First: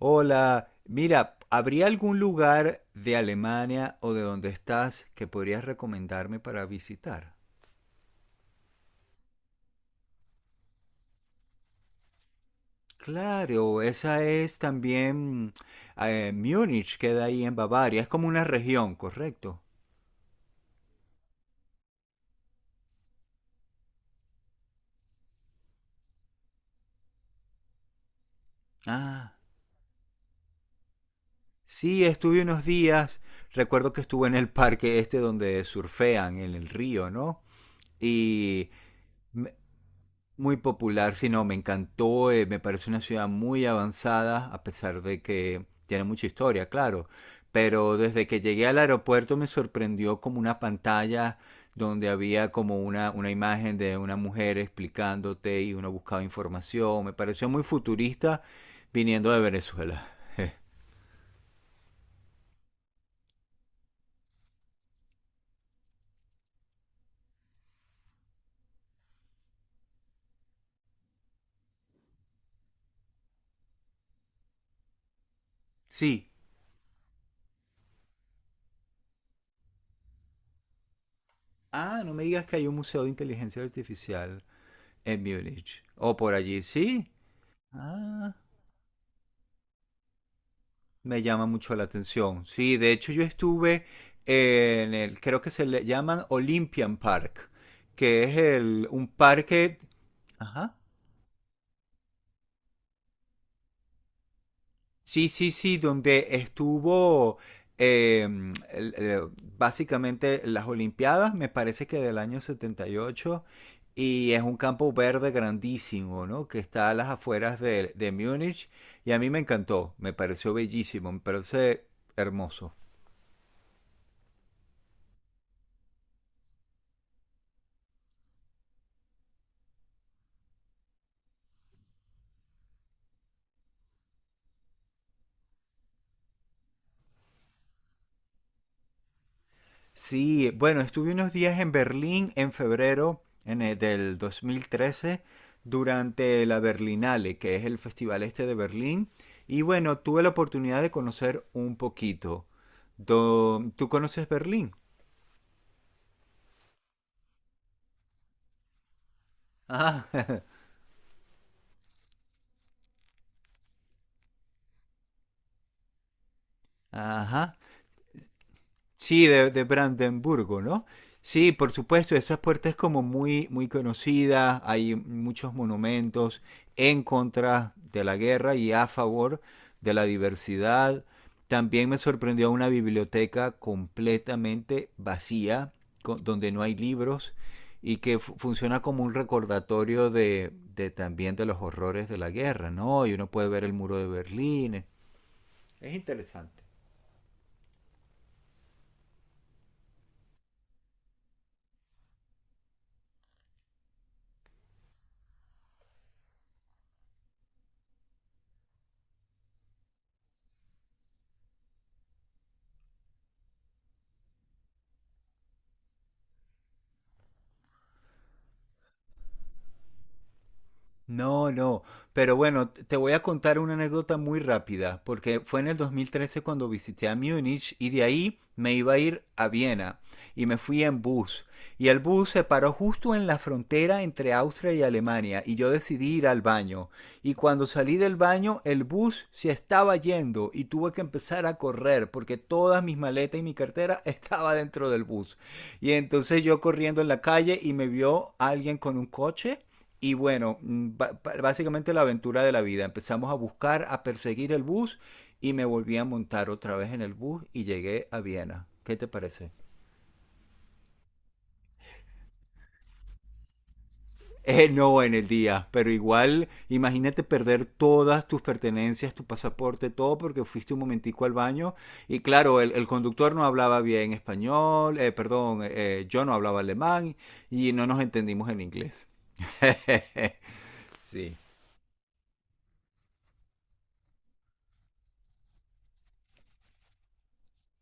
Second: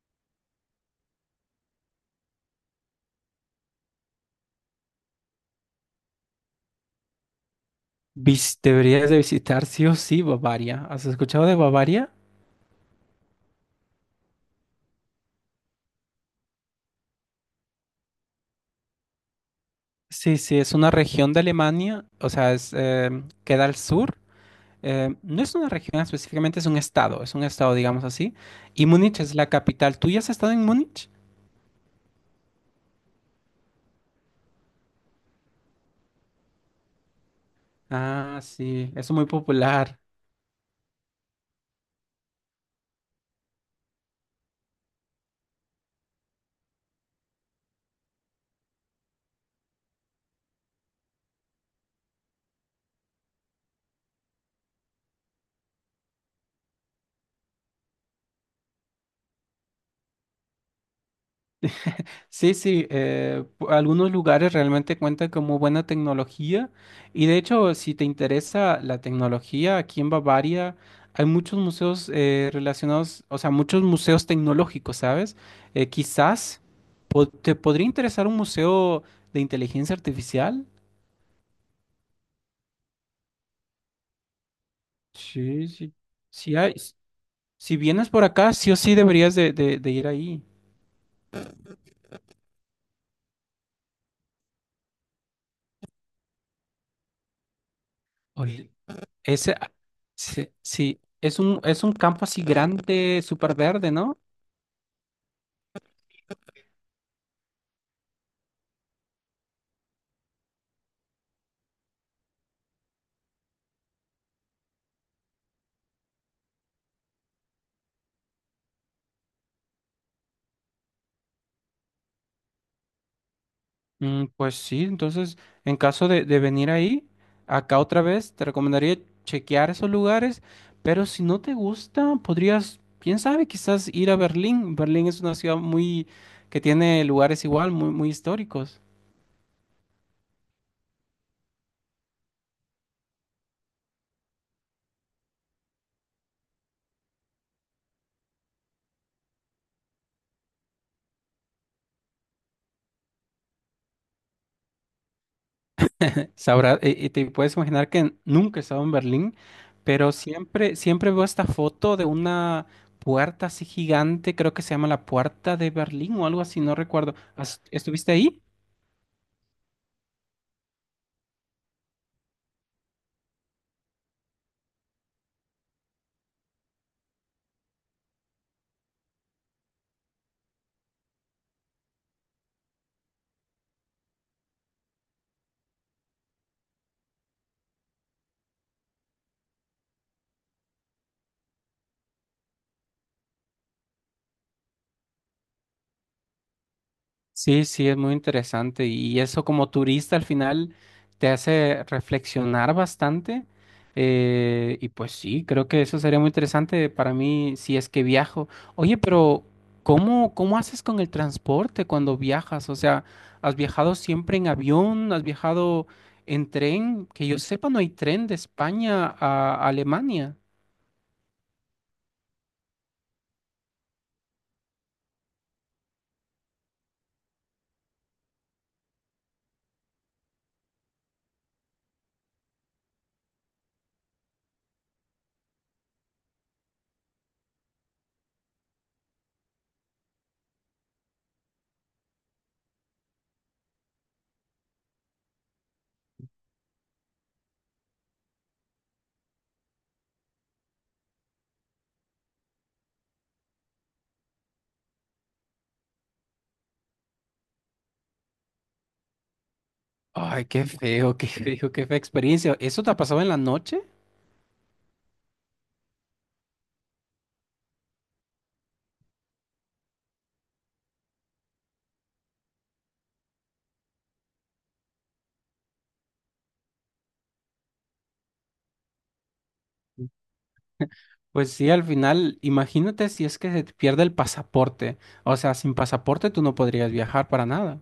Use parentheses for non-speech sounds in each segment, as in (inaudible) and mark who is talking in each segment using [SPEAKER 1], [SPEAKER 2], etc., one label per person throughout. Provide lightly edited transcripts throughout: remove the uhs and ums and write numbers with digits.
[SPEAKER 1] Hola, mira, ¿habría algún lugar de Alemania o de donde estás que podrías recomendarme para visitar?
[SPEAKER 2] Deberías de visitar sí o sí Bavaria. ¿Has escuchado de Bavaria?
[SPEAKER 1] Claro, esa es también Múnich, queda ahí en Bavaria, es como una región, ¿correcto?
[SPEAKER 2] Sí, sí, es una región de Alemania, o sea, es, queda al sur. No es una región específicamente, es un estado, digamos así. Y Múnich es
[SPEAKER 1] Ah,
[SPEAKER 2] la capital. ¿Tú ya has estado en Múnich?
[SPEAKER 1] sí, estuve unos días, recuerdo que estuve en el parque este donde surfean en el río, ¿no?
[SPEAKER 2] Ah,
[SPEAKER 1] Y
[SPEAKER 2] sí, es muy popular.
[SPEAKER 1] Muy popular, sí, no, me encantó, me parece una ciudad muy avanzada, a pesar de que tiene mucha historia, claro. Pero desde que llegué al aeropuerto me sorprendió como una pantalla donde había como una imagen de una mujer explicándote y uno buscaba información. Me pareció muy futurista viniendo de Venezuela.
[SPEAKER 2] Sí, sí, algunos lugares realmente cuentan con muy buena tecnología, y de hecho si te interesa la tecnología, aquí en Bavaria hay muchos museos relacionados, o sea, muchos museos tecnológicos, ¿sabes? Eh,
[SPEAKER 1] Sí.
[SPEAKER 2] quizás po- te podría interesar un museo de inteligencia artificial.
[SPEAKER 1] Ah, no me digas que hay un museo de inteligencia artificial en
[SPEAKER 2] Sí,
[SPEAKER 1] Múnich.
[SPEAKER 2] sí.
[SPEAKER 1] O por
[SPEAKER 2] Si
[SPEAKER 1] allí,
[SPEAKER 2] hay,
[SPEAKER 1] sí.
[SPEAKER 2] si vienes por
[SPEAKER 1] Ah,
[SPEAKER 2] acá, sí o sí deberías de ir ahí.
[SPEAKER 1] me llama mucho la atención. Sí, de hecho yo estuve en el, creo que se le llaman Olympian Park, que es
[SPEAKER 2] Ol-
[SPEAKER 1] un
[SPEAKER 2] Ese,
[SPEAKER 1] parque,
[SPEAKER 2] sí,
[SPEAKER 1] ajá,
[SPEAKER 2] sí, es un campo así grande, súper verde, ¿no?
[SPEAKER 1] sí, sí, sí, donde estuvo eh, el- el- básicamente las Olimpiadas, me parece que del año 78, y ocho, y es un campo verde grandísimo, ¿no? Que está a las afueras de Múnich, y a mí me encantó, me pareció bellísimo, me parece hermoso.
[SPEAKER 2] Mm, pues sí, entonces en caso de venir ahí, acá otra vez, te recomendaría chequear esos lugares, pero si no te gusta, podrías, quién sabe, quizás ir a Berlín. Berlín es una ciudad muy que tiene lugares igual, muy, muy históricos.
[SPEAKER 1] Sí, bueno, estuve unos días en Berlín en febrero del 2013 durante la Berlinale, que es el festival este de Berlín. Y bueno, tuve la oportunidad de conocer un poquito. ¿Tú conoces Berlín?
[SPEAKER 2] Sabrá, y te puedes imaginar que nunca he estado en Berlín,
[SPEAKER 1] Ah,
[SPEAKER 2] pero
[SPEAKER 1] (laughs)
[SPEAKER 2] siempre, siempre veo esta foto de una puerta así gigante, creo que se llama la Puerta de Berlín o algo así, no recuerdo.
[SPEAKER 1] ajá.
[SPEAKER 2] ¿Estuviste ahí?
[SPEAKER 1] Sí, de Brandenburgo, ¿no? Sí, por supuesto, esa puerta es como muy, muy conocida, hay muchos monumentos en contra de la guerra y a favor de la diversidad. También me sorprendió una biblioteca completamente vacía, donde no hay libros y que funciona como un recordatorio de también de los horrores de la guerra, ¿no? Y uno puede ver el muro de Berlín, es interesante.
[SPEAKER 2] Sí, sí, es muy interesante y eso como turista al final te hace reflexionar bastante, y pues sí, creo que eso sería muy interesante para mí si es que viajo. Oye, pero ¿cómo, cómo haces con el transporte cuando viajas? O sea, ¿has viajado siempre en avión? ¿Has viajado en tren? Que yo sepa, no hay tren de España a Alemania.
[SPEAKER 1] No, no, pero bueno, te voy a contar una anécdota muy rápida, porque fue en el 2013 cuando visité a Múnich y de ahí me iba a ir a Viena y me fui en bus. Y el bus se paró justo en la frontera entre Austria y Alemania y yo decidí ir al baño. Y cuando salí del baño, el bus se estaba yendo y tuve que empezar a correr porque todas mis maletas y mi cartera (laughs) estaba dentro del bus. Y entonces yo corriendo en la calle y me vio alguien con un coche y bueno, básicamente la aventura de la vida. Empezamos a buscar, a perseguir el bus y me volví a montar otra vez en el bus y llegué a Viena. ¿Qué te parece?
[SPEAKER 2] Ay, qué feo, qué (laughs) feo, qué fea experiencia. ¿Eso te ha pasado en la noche?
[SPEAKER 1] No en el día, pero igual imagínate perder todas tus pertenencias, tu pasaporte, todo porque fuiste un momentico al baño y claro, el conductor no hablaba bien español, perdón, yo no hablaba alemán y no nos entendimos en inglés. (laughs) sí.
[SPEAKER 2] Pues sí, al final, imagínate si es que se te pierde el pasaporte. O sea, sin pasaporte tú no podrías viajar para nada.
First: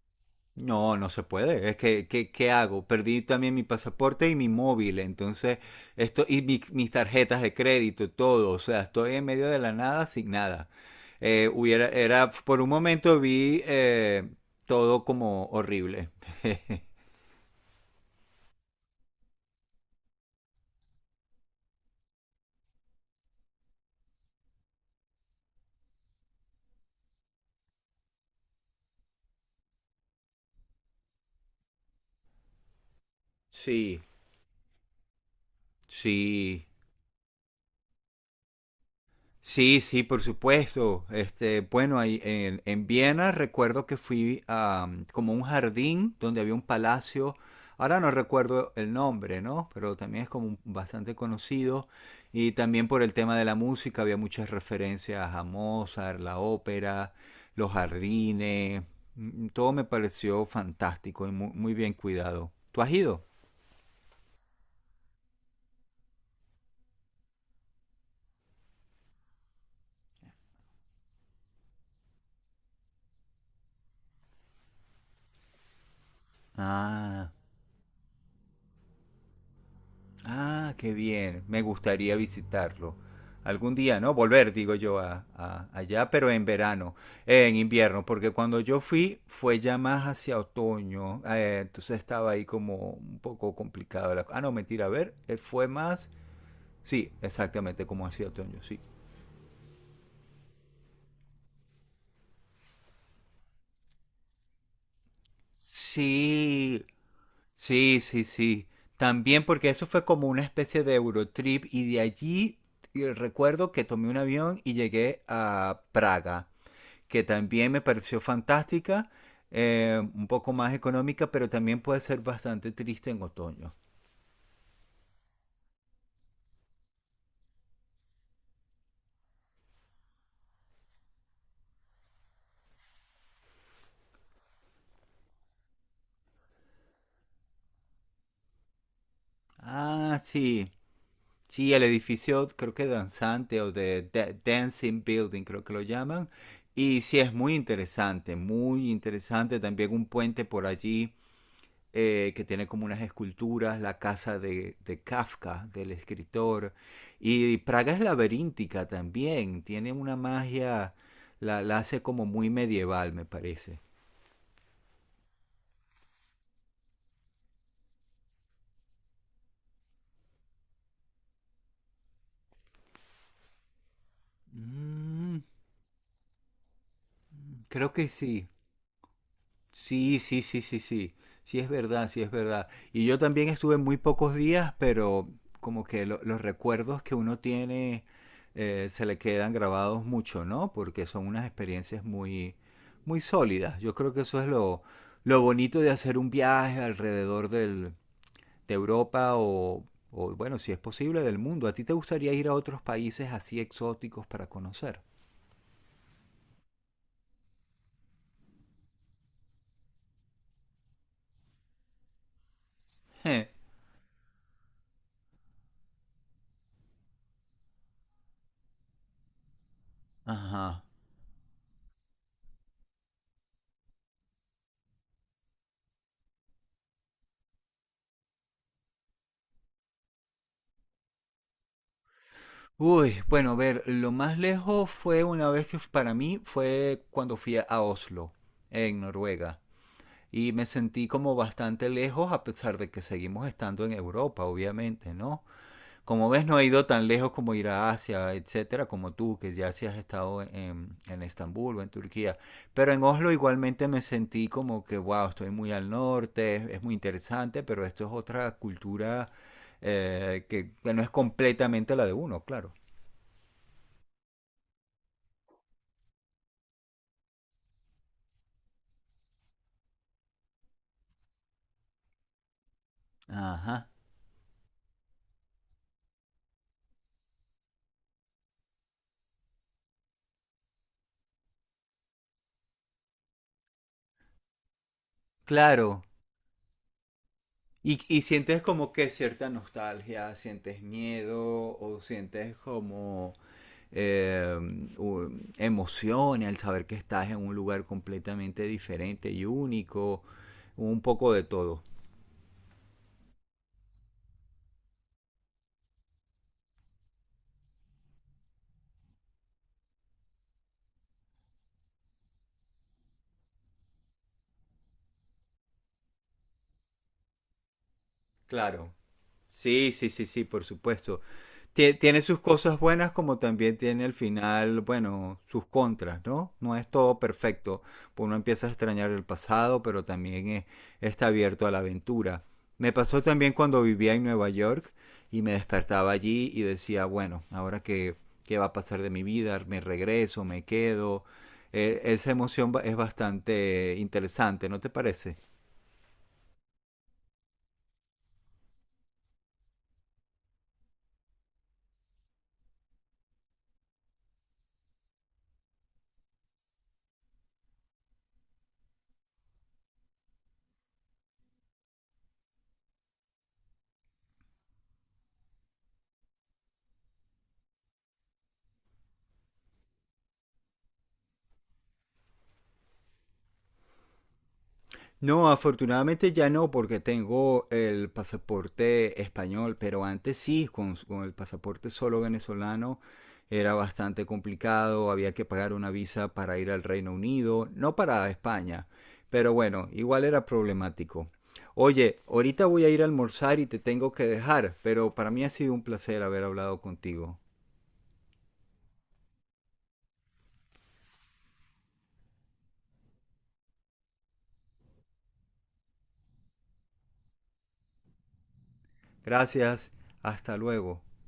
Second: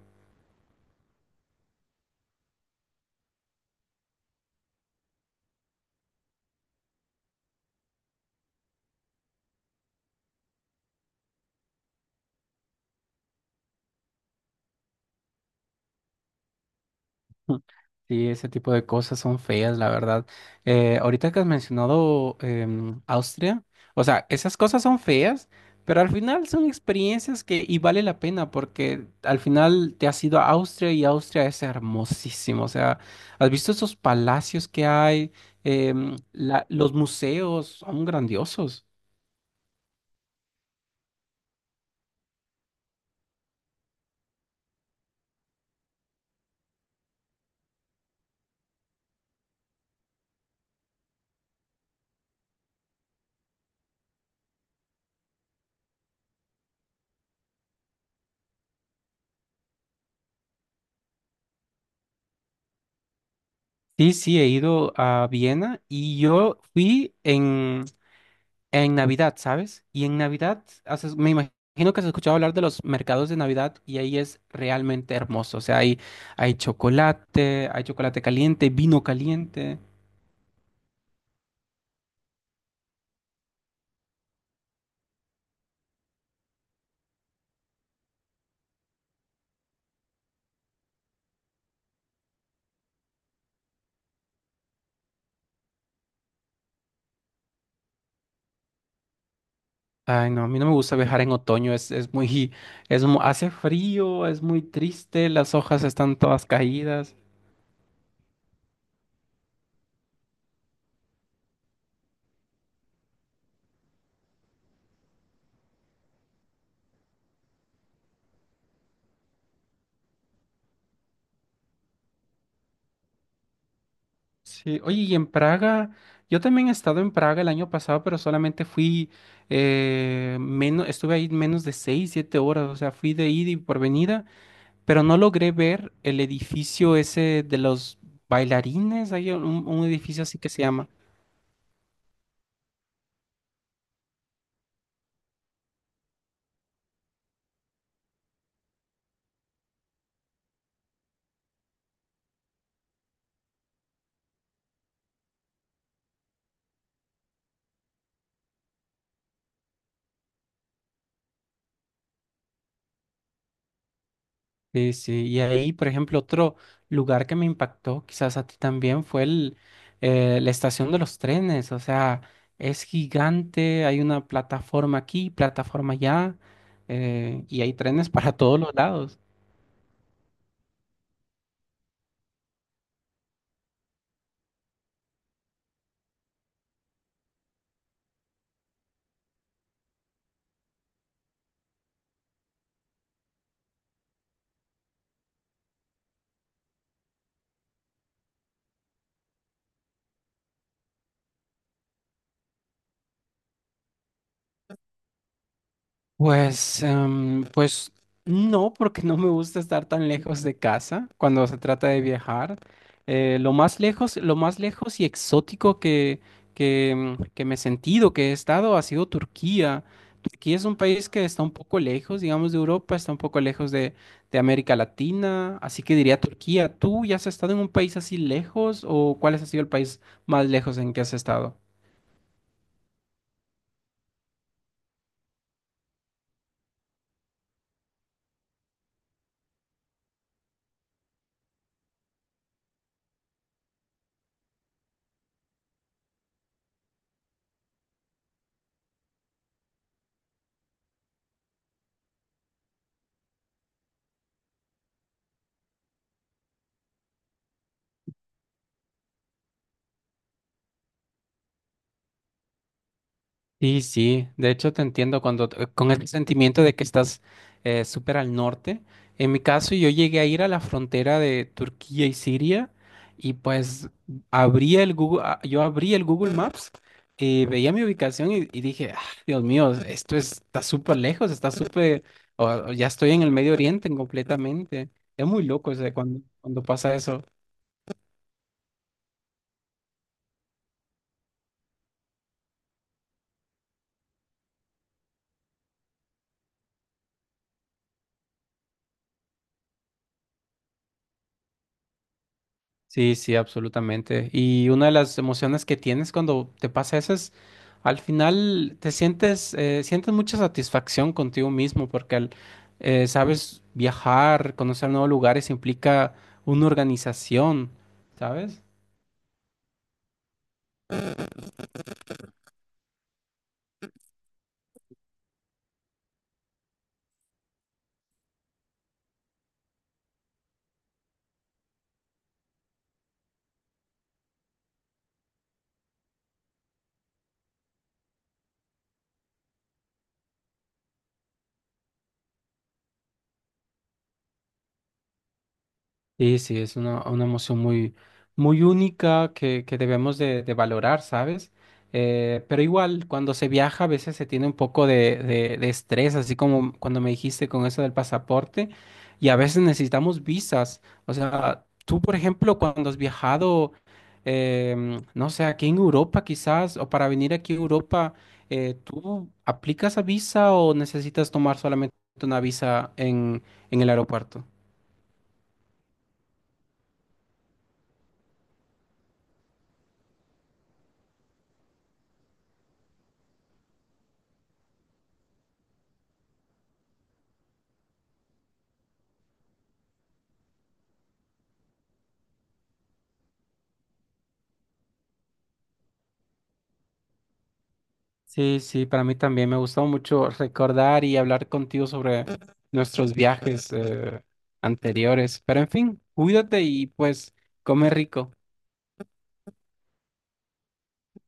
[SPEAKER 1] No, no se puede. Es que, ¿qué hago? Perdí también mi pasaporte y mi móvil, entonces, y mis tarjetas de crédito, todo. O sea, estoy en medio de la nada sin nada. Hubiera, era, por un momento vi todo como horrible. (laughs)
[SPEAKER 2] (laughs) Sí, ese tipo de cosas son feas, la verdad. Ahorita que has mencionado Austria, o sea, esas cosas son feas, pero al final son experiencias que y vale la pena porque al final te has ido a Austria y Austria es hermosísimo. O sea, has visto esos
[SPEAKER 1] Sí,
[SPEAKER 2] palacios que hay.
[SPEAKER 1] sí.
[SPEAKER 2] Los museos son grandiosos.
[SPEAKER 1] Sí, sí, por supuesto. Bueno, ahí en Viena recuerdo que fui a como un jardín donde había un palacio. Ahora no recuerdo el nombre, ¿no? Pero también es como bastante conocido. Y también por el tema de la música había muchas referencias a Mozart, la ópera, los jardines. Todo me pareció fantástico y muy, bien cuidado. ¿Tú has ido?
[SPEAKER 2] Sí, sí, he ido a Viena y yo fui en Navidad, ¿sabes? Y en Navidad, me imagino que has escuchado hablar de los mercados de Navidad y ahí es realmente hermoso. O sea,
[SPEAKER 1] Ah.
[SPEAKER 2] hay chocolate caliente, vino caliente.
[SPEAKER 1] Ah, qué bien. Me gustaría visitarlo. Algún día, ¿no? Volver, digo yo, a, allá, pero en verano, en invierno, porque cuando yo fui fue ya más hacia otoño, entonces estaba ahí como un poco complicado. Ah, no, mentira, a ver, fue más, sí, exactamente, como hacia otoño, sí.
[SPEAKER 2] Ay, no, a mí no me gusta viajar en otoño, es muy, hace frío, es muy triste, las hojas están todas
[SPEAKER 1] Sí,
[SPEAKER 2] caídas.
[SPEAKER 1] sí, sí, sí. También porque eso fue como una especie de Eurotrip y de allí recuerdo que tomé un avión y llegué a Praga, que también me pareció fantástica, un poco más económica, pero también puede ser bastante triste en otoño.
[SPEAKER 2] Sí, oye, y en Praga, yo también he estado en Praga el año pasado, pero solamente fui, estuve ahí menos de seis, siete horas, o sea, fui de ida y por venida, pero no logré ver el edificio ese de los bailarines, hay un
[SPEAKER 1] Ah,
[SPEAKER 2] edificio así que se
[SPEAKER 1] sí,
[SPEAKER 2] llama.
[SPEAKER 1] sí, el edificio creo que danzante o Dancing Building, creo que lo llaman. Y sí, es muy interesante, muy interesante. También un puente por allí que tiene como unas esculturas, la casa de Kafka, del escritor. Y Praga es laberíntica también, tiene una magia, la hace como muy medieval, me parece.
[SPEAKER 2] Sí, sí, y ahí, por ejemplo, otro lugar que me impactó, quizás a ti también, fue la estación de los trenes, o sea, es gigante, hay una plataforma aquí,
[SPEAKER 1] Mm,
[SPEAKER 2] plataforma allá, y hay
[SPEAKER 1] creo que
[SPEAKER 2] trenes (laughs) para
[SPEAKER 1] sí,
[SPEAKER 2] todos los lados.
[SPEAKER 1] sí, sí, sí, sí, sí. Sí, es verdad, sí, es verdad. Y yo también estuve muy pocos días, pero como que los recuerdos que uno tiene se le quedan grabados mucho, ¿no? Porque son unas experiencias muy, muy sólidas. Yo creo que eso es lo bonito de hacer un viaje alrededor de Europa o, bueno, si es posible, del mundo. ¿A ti te gustaría ir a otros países así exóticos para conocer?
[SPEAKER 2] Pues no, porque no me gusta estar tan lejos de casa cuando se trata de viajar.
[SPEAKER 1] Je.
[SPEAKER 2] Lo más lejos y exótico que me he sentido, que he estado, ha sido Turquía. Turquía es un
[SPEAKER 1] Ajá.
[SPEAKER 2] país que está un poco lejos, digamos, de Europa, está un poco lejos de América Latina, así que diría Turquía. ¿Tú ya has estado en un país así lejos o cuál ha sido el país más lejos en que has estado?
[SPEAKER 1] Uy, bueno, a ver, lo más lejos fue una vez que para mí fue cuando fui a Oslo, en Noruega. Y me sentí como bastante lejos a pesar de que seguimos estando en Europa, obviamente, ¿no? Como ves, no he ido tan lejos como ir a Asia, etcétera, como tú, que ya sí has estado en Estambul o en Turquía. Pero en Oslo igualmente me sentí como que, wow, estoy muy al norte, es muy interesante, pero esto es otra cultura que no es completamente la de uno, claro.
[SPEAKER 2] Sí, sí, de hecho te entiendo cuando con el sentimiento de que estás súper al norte. En mi caso, yo llegué a ir a la frontera de Turquía y Siria y
[SPEAKER 1] Ajá,
[SPEAKER 2] pues abría el Google, a- yo abrí el Google Maps y veía mi ubicación y dije, "Ah, Dios mío, está súper lejos, está súper, o ya estoy en el Medio Oriente completamente. Es muy loco, o sea,
[SPEAKER 1] claro.
[SPEAKER 2] cuando, cuando pasa eso.
[SPEAKER 1] Y sientes como que cierta nostalgia, sientes miedo o sientes como eh, u- emoción al saber que estás en un lugar completamente diferente y único, un poco de todo.
[SPEAKER 2] Sí, sí, absolutamente. Y una de las emociones que tienes cuando te pasa eso es, al final te sientes, sientes mucha satisfacción contigo mismo porque sabes viajar, conocer nuevos lugares implica una organización, ¿sabes?
[SPEAKER 1] Claro. Sí, sí, sí, sí, por supuesto. Tiene sus cosas buenas como también tiene al final, bueno, sus contras, ¿no? No es todo perfecto. Uno empieza a extrañar el pasado, pero también está abierto a la aventura. Me pasó también cuando vivía en Nueva York y me despertaba allí y decía, bueno, ahora qué va a pasar de mi vida, me regreso, me quedo. Esa emoción es bastante interesante, ¿no te parece?
[SPEAKER 2] Sí, sí, es una emoción muy, muy única que debemos de valorar, ¿sabes? Pero igual, cuando se viaja a veces se tiene un poco de estrés, así como cuando me dijiste con eso del pasaporte, y a veces necesitamos visas. O sea, tú, por ejemplo, cuando has viajado, no sé, aquí en Europa quizás, o para venir aquí a Europa, ¿tú aplicas a visa o necesitas tomar solamente una visa en el aeropuerto?
[SPEAKER 1] No, afortunadamente ya no, porque tengo el pasaporte español, pero antes sí, con el pasaporte solo venezolano era bastante complicado, había que pagar una visa para ir al Reino Unido, no para España, pero bueno, igual era problemático. Oye, ahorita voy a ir a almorzar y te tengo que dejar, pero para mí ha sido un placer haber hablado contigo.
[SPEAKER 2] Sí, sí, para mí también me gustó mucho recordar y hablar contigo sobre nuestros viajes anteriores. Pero en fin, cuídate y pues come rico.
[SPEAKER 1] Gracias, hasta luego.